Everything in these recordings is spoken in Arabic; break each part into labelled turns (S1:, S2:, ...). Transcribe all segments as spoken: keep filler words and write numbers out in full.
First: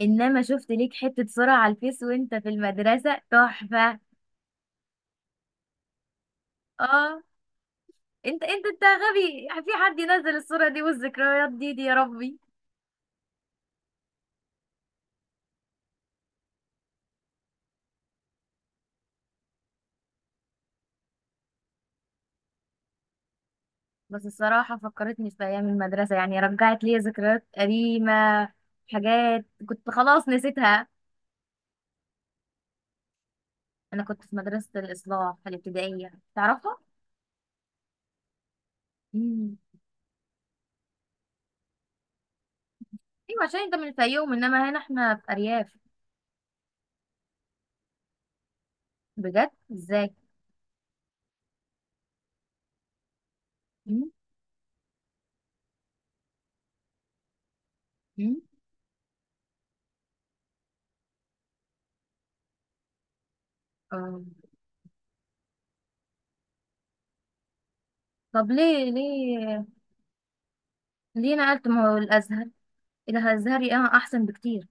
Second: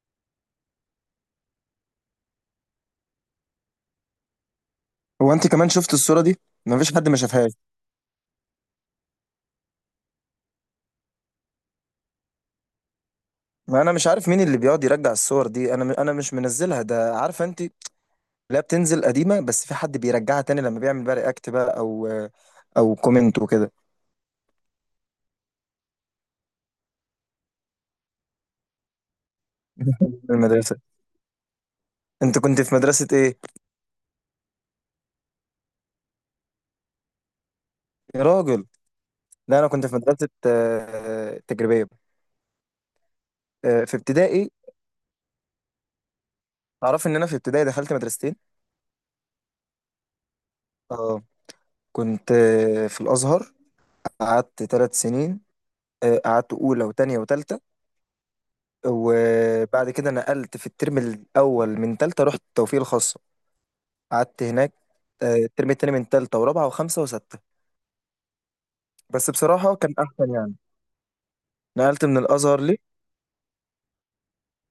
S1: انما شفت ليك حتة صورة على الفيس وانت في المدرسة تحفة.
S2: هو انت كمان شفت الصورة دي؟ ما فيش حد ما
S1: اه.
S2: شافهاش.
S1: انت انت انت غبي؟ في حد ينزل الصورة دي والذكريات دي دي يا ربي؟
S2: ما انا مش عارف مين اللي بيقعد يرجع الصور دي، انا انا مش منزلها، ده عارفه انت. لا، بتنزل قديمة، بس في حد بيرجعها تاني لما بيعمل بقى رياكت بقى او او كومنت وكده.
S1: بس الصراحة فكرتني في ايام المدرسة، يعني رجعت لي ذكريات قديمة، حاجات كنت خلاص
S2: في المدرسة،
S1: نسيتها.
S2: انت كنت في مدرسة ايه؟
S1: انا كنت في مدرسة الاصلاح الابتدائية، تعرفها؟
S2: يا راجل،
S1: امم.
S2: لا انا كنت في مدرسة آه، تجريبية.
S1: ايوه، عشان انت
S2: آه،
S1: من
S2: في
S1: الفيوم،
S2: ابتدائي.
S1: انما هنا احنا في ارياف.
S2: تعرف ان انا في ابتدائي دخلت مدرستين.
S1: بجد؟ ازاي؟
S2: اه، كنت آه، في الازهر.
S1: امم.
S2: قعدت ثلاث سنين. آه، قعدت اولى وتانية وتالتة.
S1: امم.
S2: وبعد كده نقلت في الترم الأول من تالتة، رحت التوفيق الخاصة.
S1: آه.
S2: قعدت هناك آه، الترم التاني من تالتة ورابعة وخمسة وستة.
S1: طب ليه
S2: بس
S1: ليه
S2: بصراحة كان أحسن يعني.
S1: ليه نقلت ما هو
S2: نقلت من
S1: الازهر
S2: الأزهر ليه؟
S1: إلى الازهري؟ اه احسن بكتير.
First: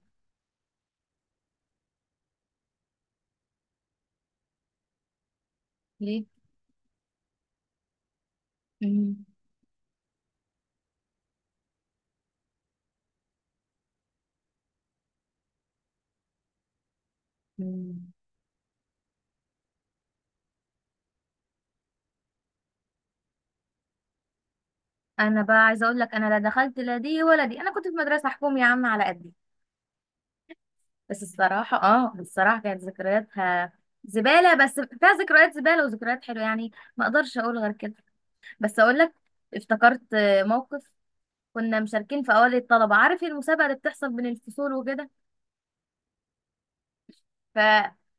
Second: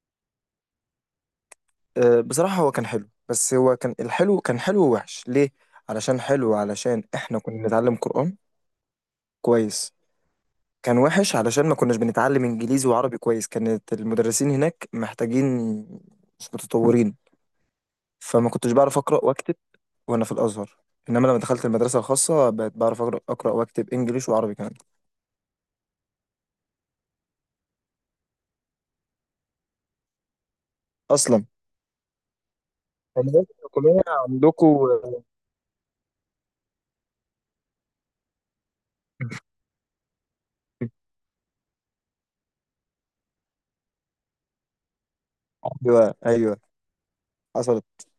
S2: آه، بصراحة هو كان حلو، بس هو كان الحلو كان حلو ووحش. ليه؟ علشان
S1: ليه؟
S2: حلو علشان إحنا كنا بنتعلم قرآن
S1: مم.
S2: كويس. كان وحش علشان ما كناش بنتعلم إنجليزي وعربي كويس، كانت المدرسين هناك محتاجين، مش متطورين.
S1: مم.
S2: فما كنتش بعرف أقرأ وأكتب وانا في الازهر. انما لما دخلت المدرسه الخاصه بقيت بعرف اقرا اقرا واكتب انجليش وعربي كمان.
S1: انا بقى عايزه اقول لك، انا لا دخلت لا دي ولا دي، انا كنت في مدرسه حكومي يا عم على قدي. بس
S2: اصلا
S1: الصراحه، اه الصراحه كانت
S2: المدارس
S1: ذكرياتها
S2: الحكوميه
S1: زباله،
S2: عندكم.
S1: بس فيها ذكريات زباله وذكريات حلوه يعني. ما اقدرش اقول غير كده. بس اقول لك، افتكرت آه، موقف. كنا مشاركين في اوائل الطلبه، عارف المسابقه اللي بتحصل بين الفصول وكده،
S2: ايوه، ايوه، حصلت.
S1: فاحنا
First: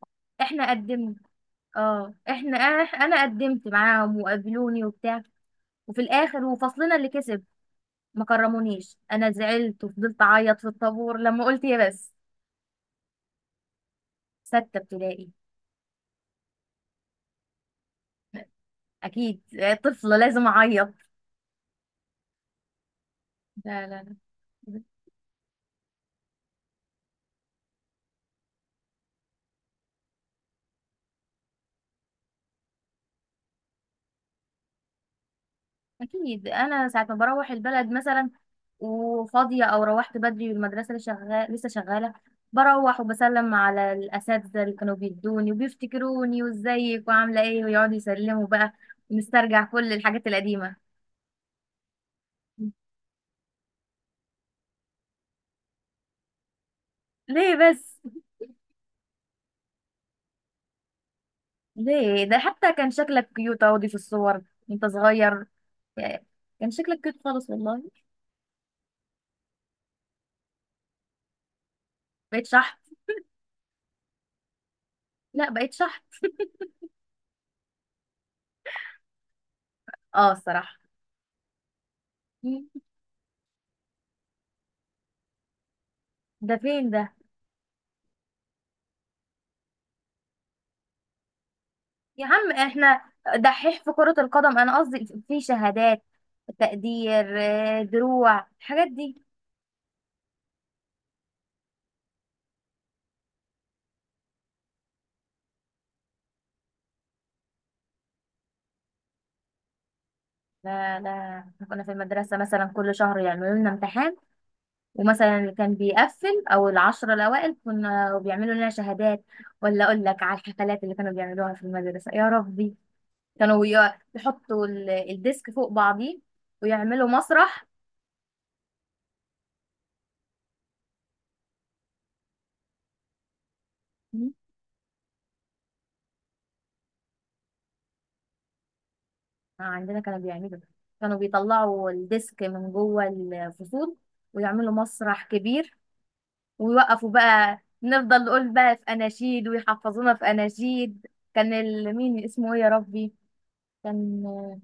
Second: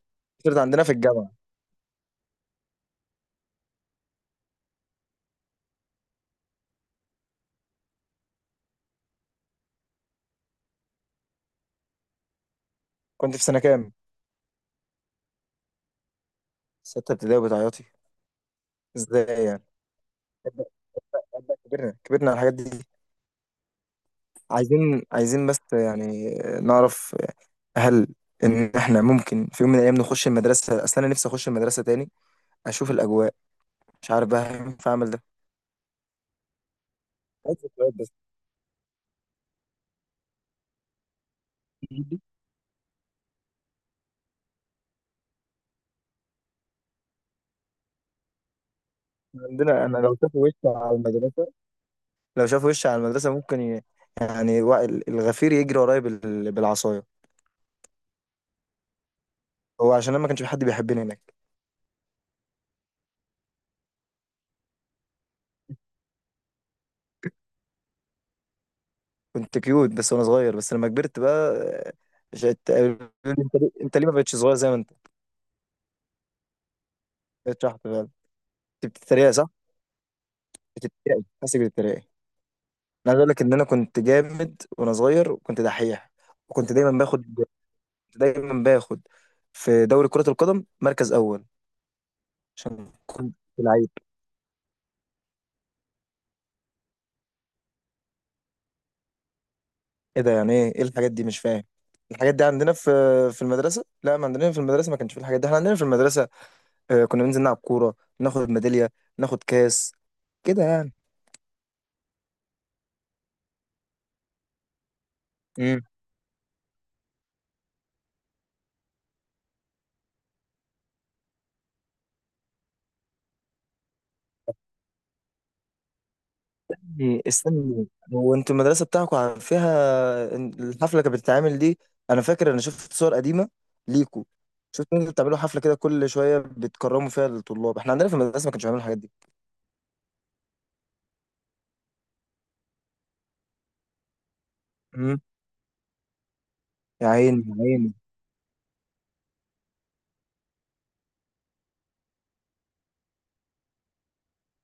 S2: صارت عندنا في
S1: قدمنا.
S2: الجامعه.
S1: اه احنا، انا قدمت معاهم وقابلوني وبتاع، وفي الاخر وفصلنا اللي كسب، ما كرمونيش، انا زعلت وفضلت اعيط في الطابور لما قلت يا بس.
S2: كنت في سنه كام؟
S1: ستة ابتدائي.
S2: سته ابتدائي وبتعيطي.
S1: اكيد،
S2: ازاي يعني؟
S1: طفلة لازم
S2: أبدأ-
S1: اعيط.
S2: أبدأ، كبرنا كبرنا على الحاجات دي.
S1: لا لا لا.
S2: عايزين عايزين بس يعني نعرف، هل ان احنا ممكن في يوم من الايام نخش المدرسه؟ اصل انا نفسي اخش المدرسه تاني، اشوف الاجواء، مش عارف بقى هينفع اعمل ده.
S1: اكيد، انا ساعة ما بروح
S2: عايز
S1: البلد
S2: ذكريات.
S1: مثلا وفاضية، او روحت بدري والمدرسة لسه شغالة لسه شغالة،
S2: بس
S1: بروح وبسلم على الاساتذة اللي كانوا بيدوني وبيفتكروني وازيك وعاملة ايه، ويقعدوا يسلموا بقى، ونسترجع
S2: عندنا،
S1: كل
S2: انا لو
S1: الحاجات
S2: شافوا وشي
S1: القديمة.
S2: على المدرسه، لو شافوا وشي على المدرسه ممكن ي... يعني وا- الغفير يجري ورايا بال... بالعصايه.
S1: ليه بس؟
S2: هو عشان انا ما كانش في حد بيحبني هناك.
S1: ليه؟ ده حتى كان شكلك كيوت اهو في الصور وانت صغير يعني. كان شكلك كيوت خالص والله.
S2: كنت كيوت بس وانا صغير، بس لما كبرت بقى آه،
S1: بقيت
S2: شت...
S1: شحت؟
S2: انت، ليه انت ليه ما بقتش صغير زي ما انت
S1: لا بقيت شحت.
S2: بقيت شحط بقى؟ انت بتتريق، صح؟
S1: اه الصراحة.
S2: بتتريق، حاسس بتتريق. انا
S1: مم.
S2: عايز اقول لك ان انا كنت جامد وانا صغير وكنت دحيح.
S1: ده
S2: وكنت
S1: فين
S2: دايما
S1: ده؟
S2: باخد، دايما باخد في دوري كرة القدم مركز اول،
S1: يا عم
S2: عشان
S1: احنا
S2: كنت
S1: دحيح
S2: لعيب.
S1: في كرة القدم؟ انا قصدي في شهادات تقدير، آه، دروع، الحاجات دي.
S2: ايه ده يعني؟ ايه ايه الحاجات دي؟ مش فاهم. الحاجات دي عندنا في في المدرسه؟ لا، ما عندنا في المدرسه ما كانش في الحاجات دي. احنا عندنا في المدرسه آه، كنا بننزل نلعب كوره، ناخد ميداليه، ناخد كاس، كده يعني.
S1: لا لا، احنا كنا في المدرسة مثلا كل شهر يعملوا لنا امتحان، ومثلا اللي كان
S2: امم.
S1: بيقفل او العشرة الاوائل كنا بيعملوا لنا شهادات. ولا اقول لك على الحفلات اللي كانوا بيعملوها في المدرسة يا ربي، كانوا ي- يحطوا ال- الديسك فوق بعضيه ويعملوا
S2: إيه،
S1: مسرح.
S2: استني، هو انتوا المدرسه بتاعكم عارف فيها إن الحفله كانت بتتعمل دي؟ انا فاكر، انا شفت صور قديمه ليكوا،
S1: مم.
S2: شفت انتوا بتعملوا حفله كده كل شويه بتكرموا فيها الطلاب. احنا عندنا في المدرسه ما كانش بيعملوا الحاجات دي.
S1: آه، عندنا كانوا بيعملوا، كانوا بيطلعوا الديسك من جوه الفصول ويعملوا
S2: امم.
S1: مسرح كبير،
S2: يا
S1: ويوقفوا
S2: عيني، يا
S1: بقى،
S2: عيني.
S1: نفضل نقول بقى في اناشيد ويحفظونا في اناشيد. كان ال- مين اسمه ايه يا ربي، كان آه،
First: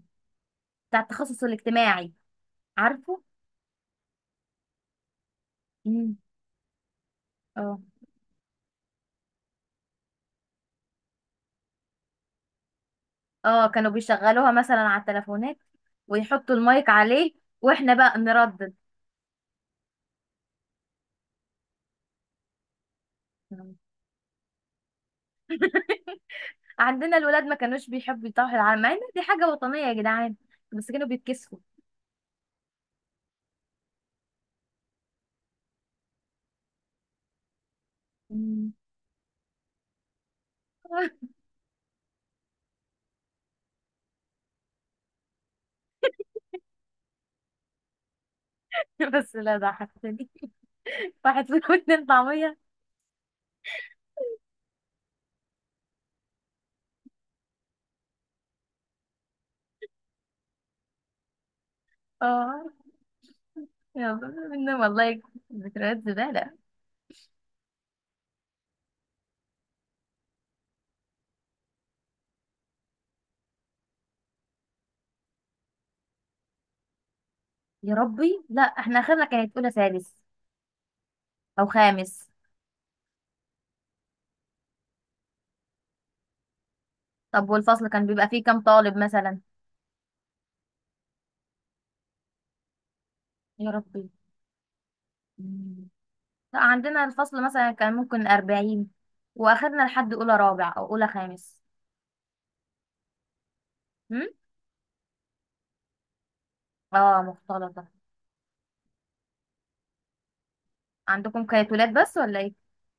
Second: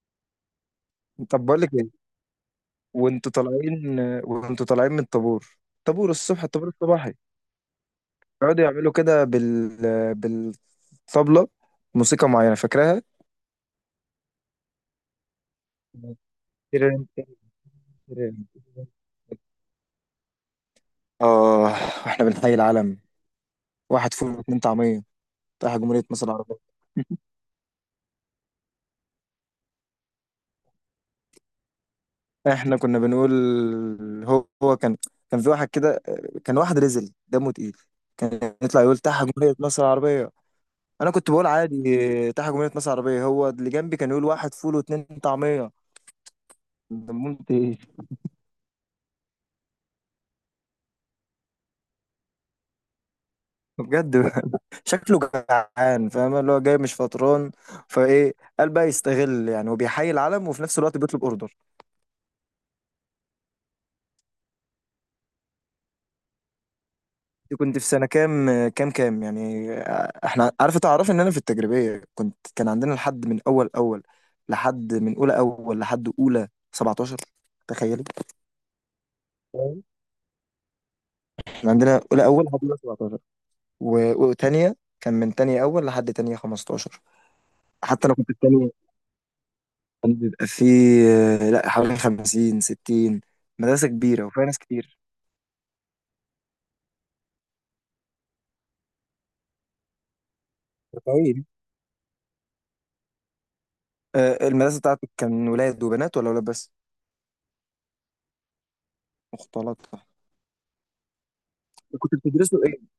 S1: بتاع التخصص
S2: طب بقول لك إيه؟
S1: الاجتماعي، عارفه.
S2: وانتوا طالعين وانتوا طالعين من الطابور، طابور
S1: مم.
S2: الصبح، الطابور الصباحي،
S1: اه
S2: يقعدوا يعملوا كده بال بالطبلة موسيقى معينة، فاكراها؟
S1: اه، كانوا بيشغلوها مثلا على التليفونات ويحطوا المايك
S2: تيرن-
S1: عليه،
S2: تيرن-
S1: واحنا بقى
S2: تيرن.
S1: نردد.
S2: اه. واحنا بنحيي العلم، واحد فول واتنين طعمية، رايح جمهورية مصر العربية.
S1: عندنا الولاد ما كانوش بيحبوا يطاحوا العلم، مع ان دي حاجة وطنية يا جدعان، بس كانوا بيتكسفوا.
S2: احنا كنا بنقول، هو هو كان، كان في واحد كده، كان واحد رزل دمه تقيل، كان
S1: مم.
S2: يطلع يقول تحت جمهورية مصر العربية. انا كنت بقول عادي تحت جمهورية مصر العربية، هو اللي جنبي كان يقول واحد فول واتنين طعمية. دمنت ايه؟
S1: بس لا ضحكتني. واحد فيهم اتنين طعمية.
S2: بجد. شكله جعان، فاهم؟ اللي هو جاي مش فطران، فايه قال بقى يستغل يعني، وبيحيي العلم وفي نفس الوقت بيطلب اوردر.
S1: اه يلا، منهم والله، ذكريات زبالة.
S2: كنت في سنه كام كام كام يعني؟ احنا عارفه، تعرف ان انا في التجريبيه كنت كان عندنا لحد من اول اول، لحد من اولى اول لحد اولى سبعتاشر.
S1: يا
S2: تخيلي،
S1: ربي، لا احنا اخرنا كانت اولى سادس او
S2: احنا عندنا
S1: خامس.
S2: اولى اول لحد اولى سبعتاشر و- وتانية. كان من تانية اول لحد تانية خمسة عشر.
S1: طب والفصل كان
S2: حتى انا
S1: بيبقى
S2: كنت
S1: فيه كام
S2: التانية.
S1: طالب مثلا؟
S2: كان بيبقى فيه آه، لا، حوالي خمسين ستين.
S1: يا
S2: مدرسة
S1: ربي.
S2: كبيرة وفيها ناس كتير،
S1: مم. لا عندنا الفصل مثلا كان ممكن أربعين، وآخرنا لحد أولى رابع أو أولى
S2: طويل.
S1: خامس. هم؟
S2: آه، المدرسة بتاعتك كان ولاد وبنات ولا ولاد بس؟
S1: اه، مختلطة.
S2: مختلطة.
S1: عندكم كانت ولاد
S2: كنت
S1: بس ولا ايه؟
S2: بتدرسوا ايه؟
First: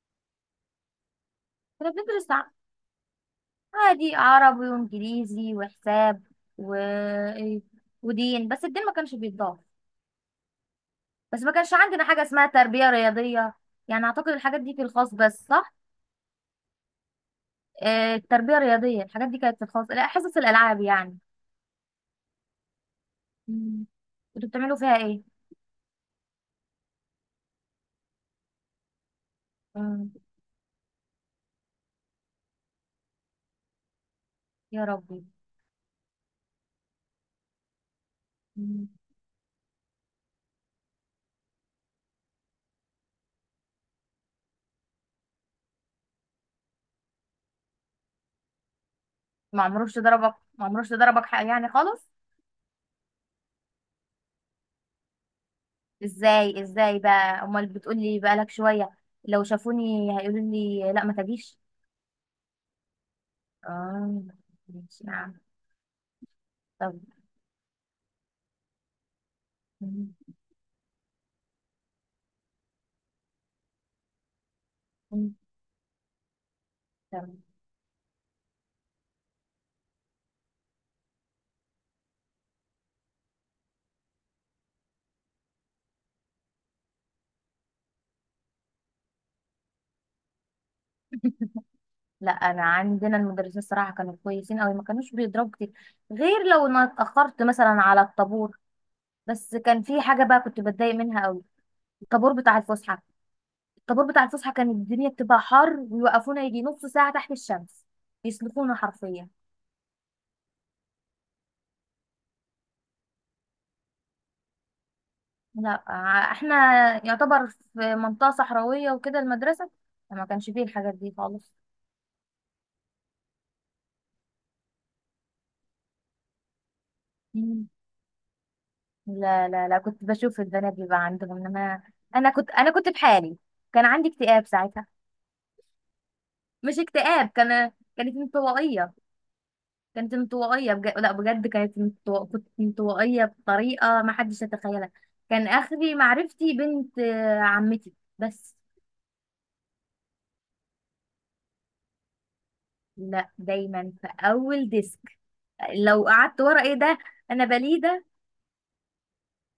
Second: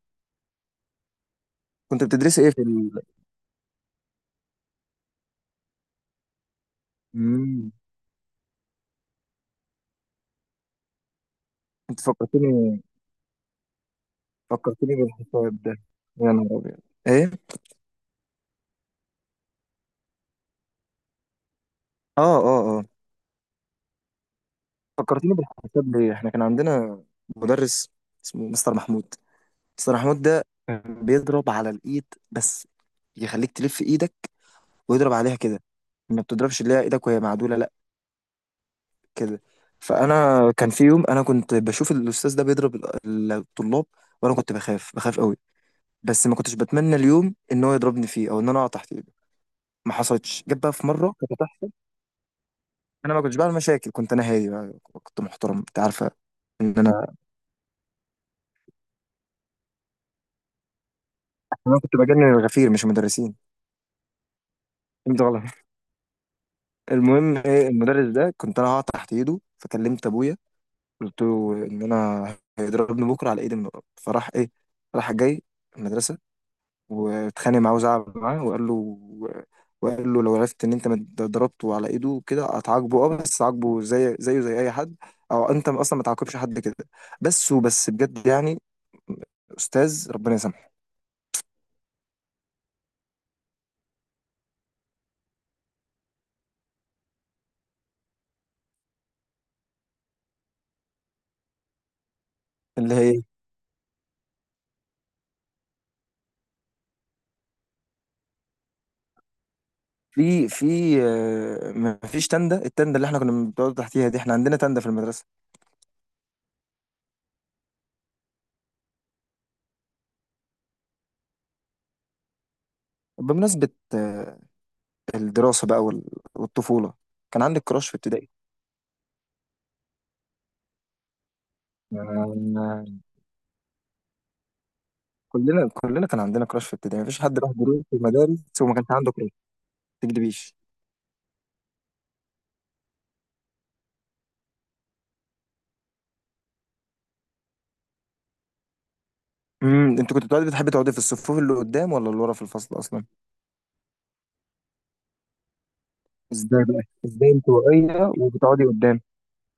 S1: كنا
S2: كنت
S1: بندرس
S2: بتدرسي ايه في ال...
S1: عادي عربي وانجليزي وحساب و...
S2: مم.
S1: ودين، بس الدين ما كانش بيتضاف، بس ما كانش
S2: انت
S1: عندنا حاجة اسمها
S2: فكرتني.
S1: تربية رياضية، يعني اعتقد الحاجات دي في
S2: فكرتني
S1: الخاص بس،
S2: بالحساب ده.
S1: صح؟
S2: يا نهار ابيض. ايه؟
S1: آه، التربية الرياضية الحاجات دي كانت في الخاص، لا حصص الالعاب يعني.
S2: اه، اه، اه.
S1: مم. كنتوا بتعملوا فيها ايه؟
S2: فكرتني بالحساب ليه؟ احنا كان عندنا مدرس اسمه مستر محمود. مستر
S1: مم.
S2: محمود ده كان بيضرب على الايد بس، يخليك تلف ايدك
S1: يا
S2: ويضرب
S1: ربي.
S2: عليها كده، ما بتضربش اللي هي ايدك وهي معدولة، لا،
S1: مم.
S2: كده. فانا كان في يوم انا كنت بشوف الاستاذ ده بيضرب ال- الطلاب، وانا كنت بخاف بخاف قوي، بس ما كنتش بتمنى اليوم ان هو يضربني فيه، او ان انا اقع تحت ايده.
S1: ما
S2: ما
S1: عمروش ضربك،
S2: حصلتش، جت
S1: ما
S2: بقى في
S1: عمروش
S2: مره
S1: ضربك
S2: كانت
S1: حق يعني
S2: هتحصل.
S1: خالص.
S2: انا ما كنتش بعمل مشاكل، كنت انا هادي بقى، كنت محترم، انت عارفه
S1: ازاي
S2: ان
S1: ازاي
S2: انا
S1: بقى، امال بتقولي بقالك شوية لو شافوني هيقولوا لي لا ما تجيش؟
S2: انا كنت بجنن الغفير مش المدرسين.
S1: اه ماشي،
S2: انت
S1: نعم.
S2: غلط.
S1: طب.
S2: المهم ايه، المدرس ده كنت انا هقع تحت ايده، فكلمت
S1: مم.
S2: ابويا. قلت له ان انا هيضربني بكره على ايدي من- فراح ايه، راح
S1: مم.
S2: جاي المدرسه
S1: تمام.
S2: واتخانق معاه وزعل معاه وقال له وقال له لو عرفت ان انت مت- ضربته على ايده كده هتعاقبه، اه، بس عاقبه زي زيه زي اي حد، او انت اصلا ما تعاقبش حد كده بس. وبس بجد يعني. استاذ ربنا يسامحه.
S1: لا انا عندنا المدرسين الصراحه كانوا كويسين قوي، ما كانوش بيضربوا كتير، غير لو انا اتاخرت مثلا على الطابور. بس كان في حاجه بقى كنت بتضايق منها قوي، الطابور بتاع
S2: اللي
S1: الفسحه.
S2: هي
S1: الطابور بتاع الفسحه كانت الدنيا بتبقى حر، ويوقفونا يجي نص ساعه تحت الشمس، يسلخونا حرفيا.
S2: في في آه، ما فيش تندة، التندة اللي احنا كنا بنقعد تحتيها دي، احنا عندنا تندة في المدرسة.
S1: لا ع- احنا يعتبر في منطقه صحراويه وكده المدرسه، فما كانش فيه الحاجات دي خالص.
S2: بمناسبة آه، الدراسة بقى وال- والطفولة، كان عندك كراش في ابتدائي؟
S1: لا لا لا، كنت بشوف البنات بيبقى عندهم انما انا كنت انا كنت
S2: آه،
S1: بحالي. كان عندي اكتئاب ساعتها،
S2: كلنا كلنا كان عندنا كراش في
S1: مش
S2: ابتدائي، ما فيش
S1: اكتئاب،
S2: حد راح
S1: كان
S2: دروس في
S1: كانت
S2: المدارس وما كانش
S1: انطوائيه،
S2: عنده.
S1: كانت
S2: تكدبيش.
S1: انطوائيه بج... لا بجد، كانت انطو... كنت انطوائيه بطريقه ما حدش يتخيلها. كان اخري معرفتي بنت آه، عمتي، بس.
S2: امم انت كنت بتقعدي، بتحبي تقعدي في الصفوف اللي قدام ولا اللي ورا في الفصل اصلا؟
S1: لا دايما في اول ديسك، لو قعدت ورا
S2: ازاي
S1: ايه
S2: بقى
S1: ده،
S2: ازاي
S1: انا بليده.
S2: انطوائيه وبتقعدي قدام؟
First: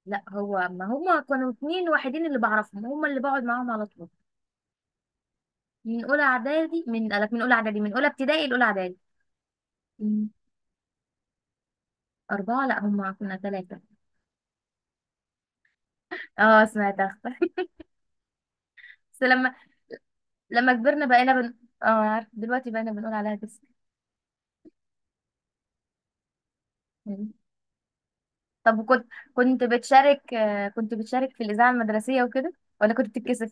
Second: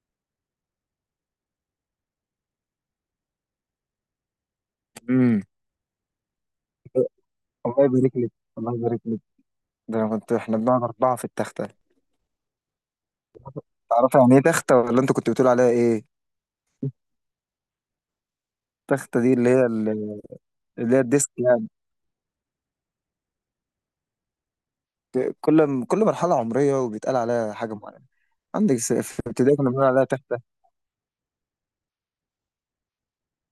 S1: لا هو ما هما كانوا اتنين وحيدين اللي بعرفهم، هما اللي بقعد معاهم على طول.
S2: امم.
S1: من اولى اعدادي، من قالك، من اولى اعدادي،
S2: الله
S1: من اولى
S2: يبارك لك،
S1: ابتدائي لاولى
S2: الله
S1: اعدادي.
S2: يبارك لك. ده انا
S1: مم.
S2: كنت، احنا بنقعد اربعه في التخته.
S1: أربعة، لا هما كنا ثلاثة.
S2: تعرفي يعني ايه تخته ولا انت كنت بتقول عليها ايه؟
S1: اه سمعت أخطر.
S2: التخته
S1: بس
S2: دي اللي
S1: لما
S2: هي ال-
S1: لما
S2: اللي هي
S1: كبرنا
S2: الديسك
S1: بقينا بن
S2: يعني.
S1: اه عارف دلوقتي، بقينا بنقول عليها كسر.
S2: كل كل مرحله عمريه وبيتقال
S1: مم.
S2: عليها حاجه معينه. عندك
S1: طب
S2: س-
S1: وكنت،
S2: في ابتدائي
S1: كنت
S2: كنا بنقول عليها
S1: بتشارك
S2: تخته.
S1: آه، كنت بتشارك في الإذاعة المدرسية وكده، ولا كنت بتتكسف؟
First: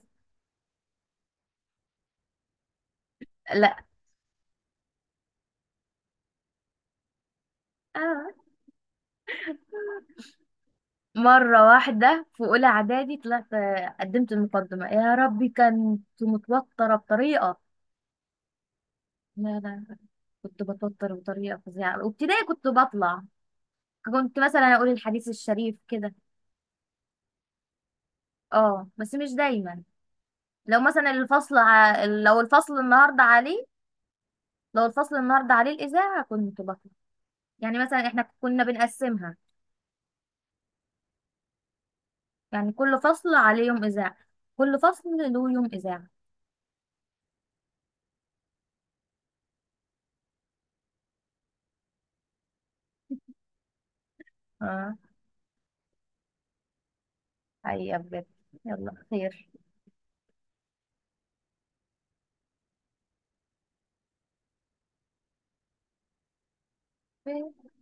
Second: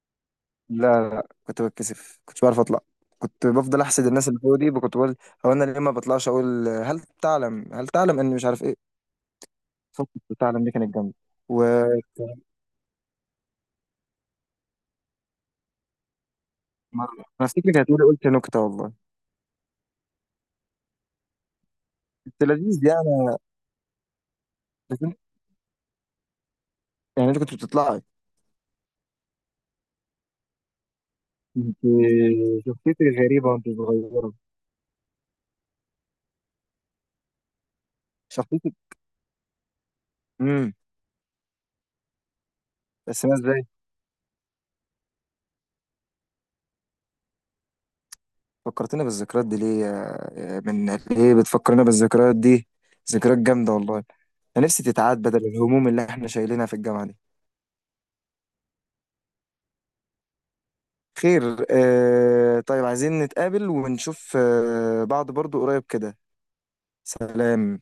S2: كنت بتكسف، كنتش بعرف اطلع. كنت بفضل
S1: لا.
S2: احسد الناس اللي فوق دي، كنت بقول هو انا ليه ما بطلعش اقول هل تعلم، هل تعلم
S1: آه.
S2: اني مش عارف ايه. فكرة تعلم دي كانت جامده.
S1: مرة
S2: ومره،
S1: واحدة في أولى إعدادي طلعت آه، قدمت المقدمة، يا ربي كنت متوترة
S2: انا
S1: بطريقة.
S2: افتكر كانت مره قلت نكته والله.
S1: لا لا، كنت بتوتر بطريقة فظيعة،
S2: كنت
S1: وابتدائي كنت
S2: لذيذ يعني،
S1: بطلع، كنت مثلا أقول
S2: عارف انت؟
S1: الحديث الشريف كده.
S2: يعني انت كنت بتطلعي.
S1: اه بس مش دايما، لو مثلا الفصل
S2: انت
S1: ع... لو الفصل
S2: شخصيتك
S1: النهارده
S2: غريبه وانت
S1: عليه،
S2: صغيره.
S1: لو الفصل النهارده عليه الإذاعة كنت بطلع، يعني مثلا احنا كنا
S2: شخصيتك.
S1: بنقسمها،
S2: امم.
S1: يعني كل
S2: بس انا
S1: فصل عليه
S2: ازاي
S1: يوم إذاعة، كل فصل له يوم إذاعة.
S2: فكرتنا بالذكريات دي، ليه يا- يا- من، ليه بتفكرنا بالذكريات دي؟ ذكريات جامده والله، انا نفسي
S1: اه،
S2: تتعاد بدل الهموم اللي احنا شايلينها في الجامعه دي.
S1: حقيقة بجد. يلا خير.
S2: خير. آه طيب، عايزين نتقابل ونشوف آه بعض برضو قريب كده. سلام.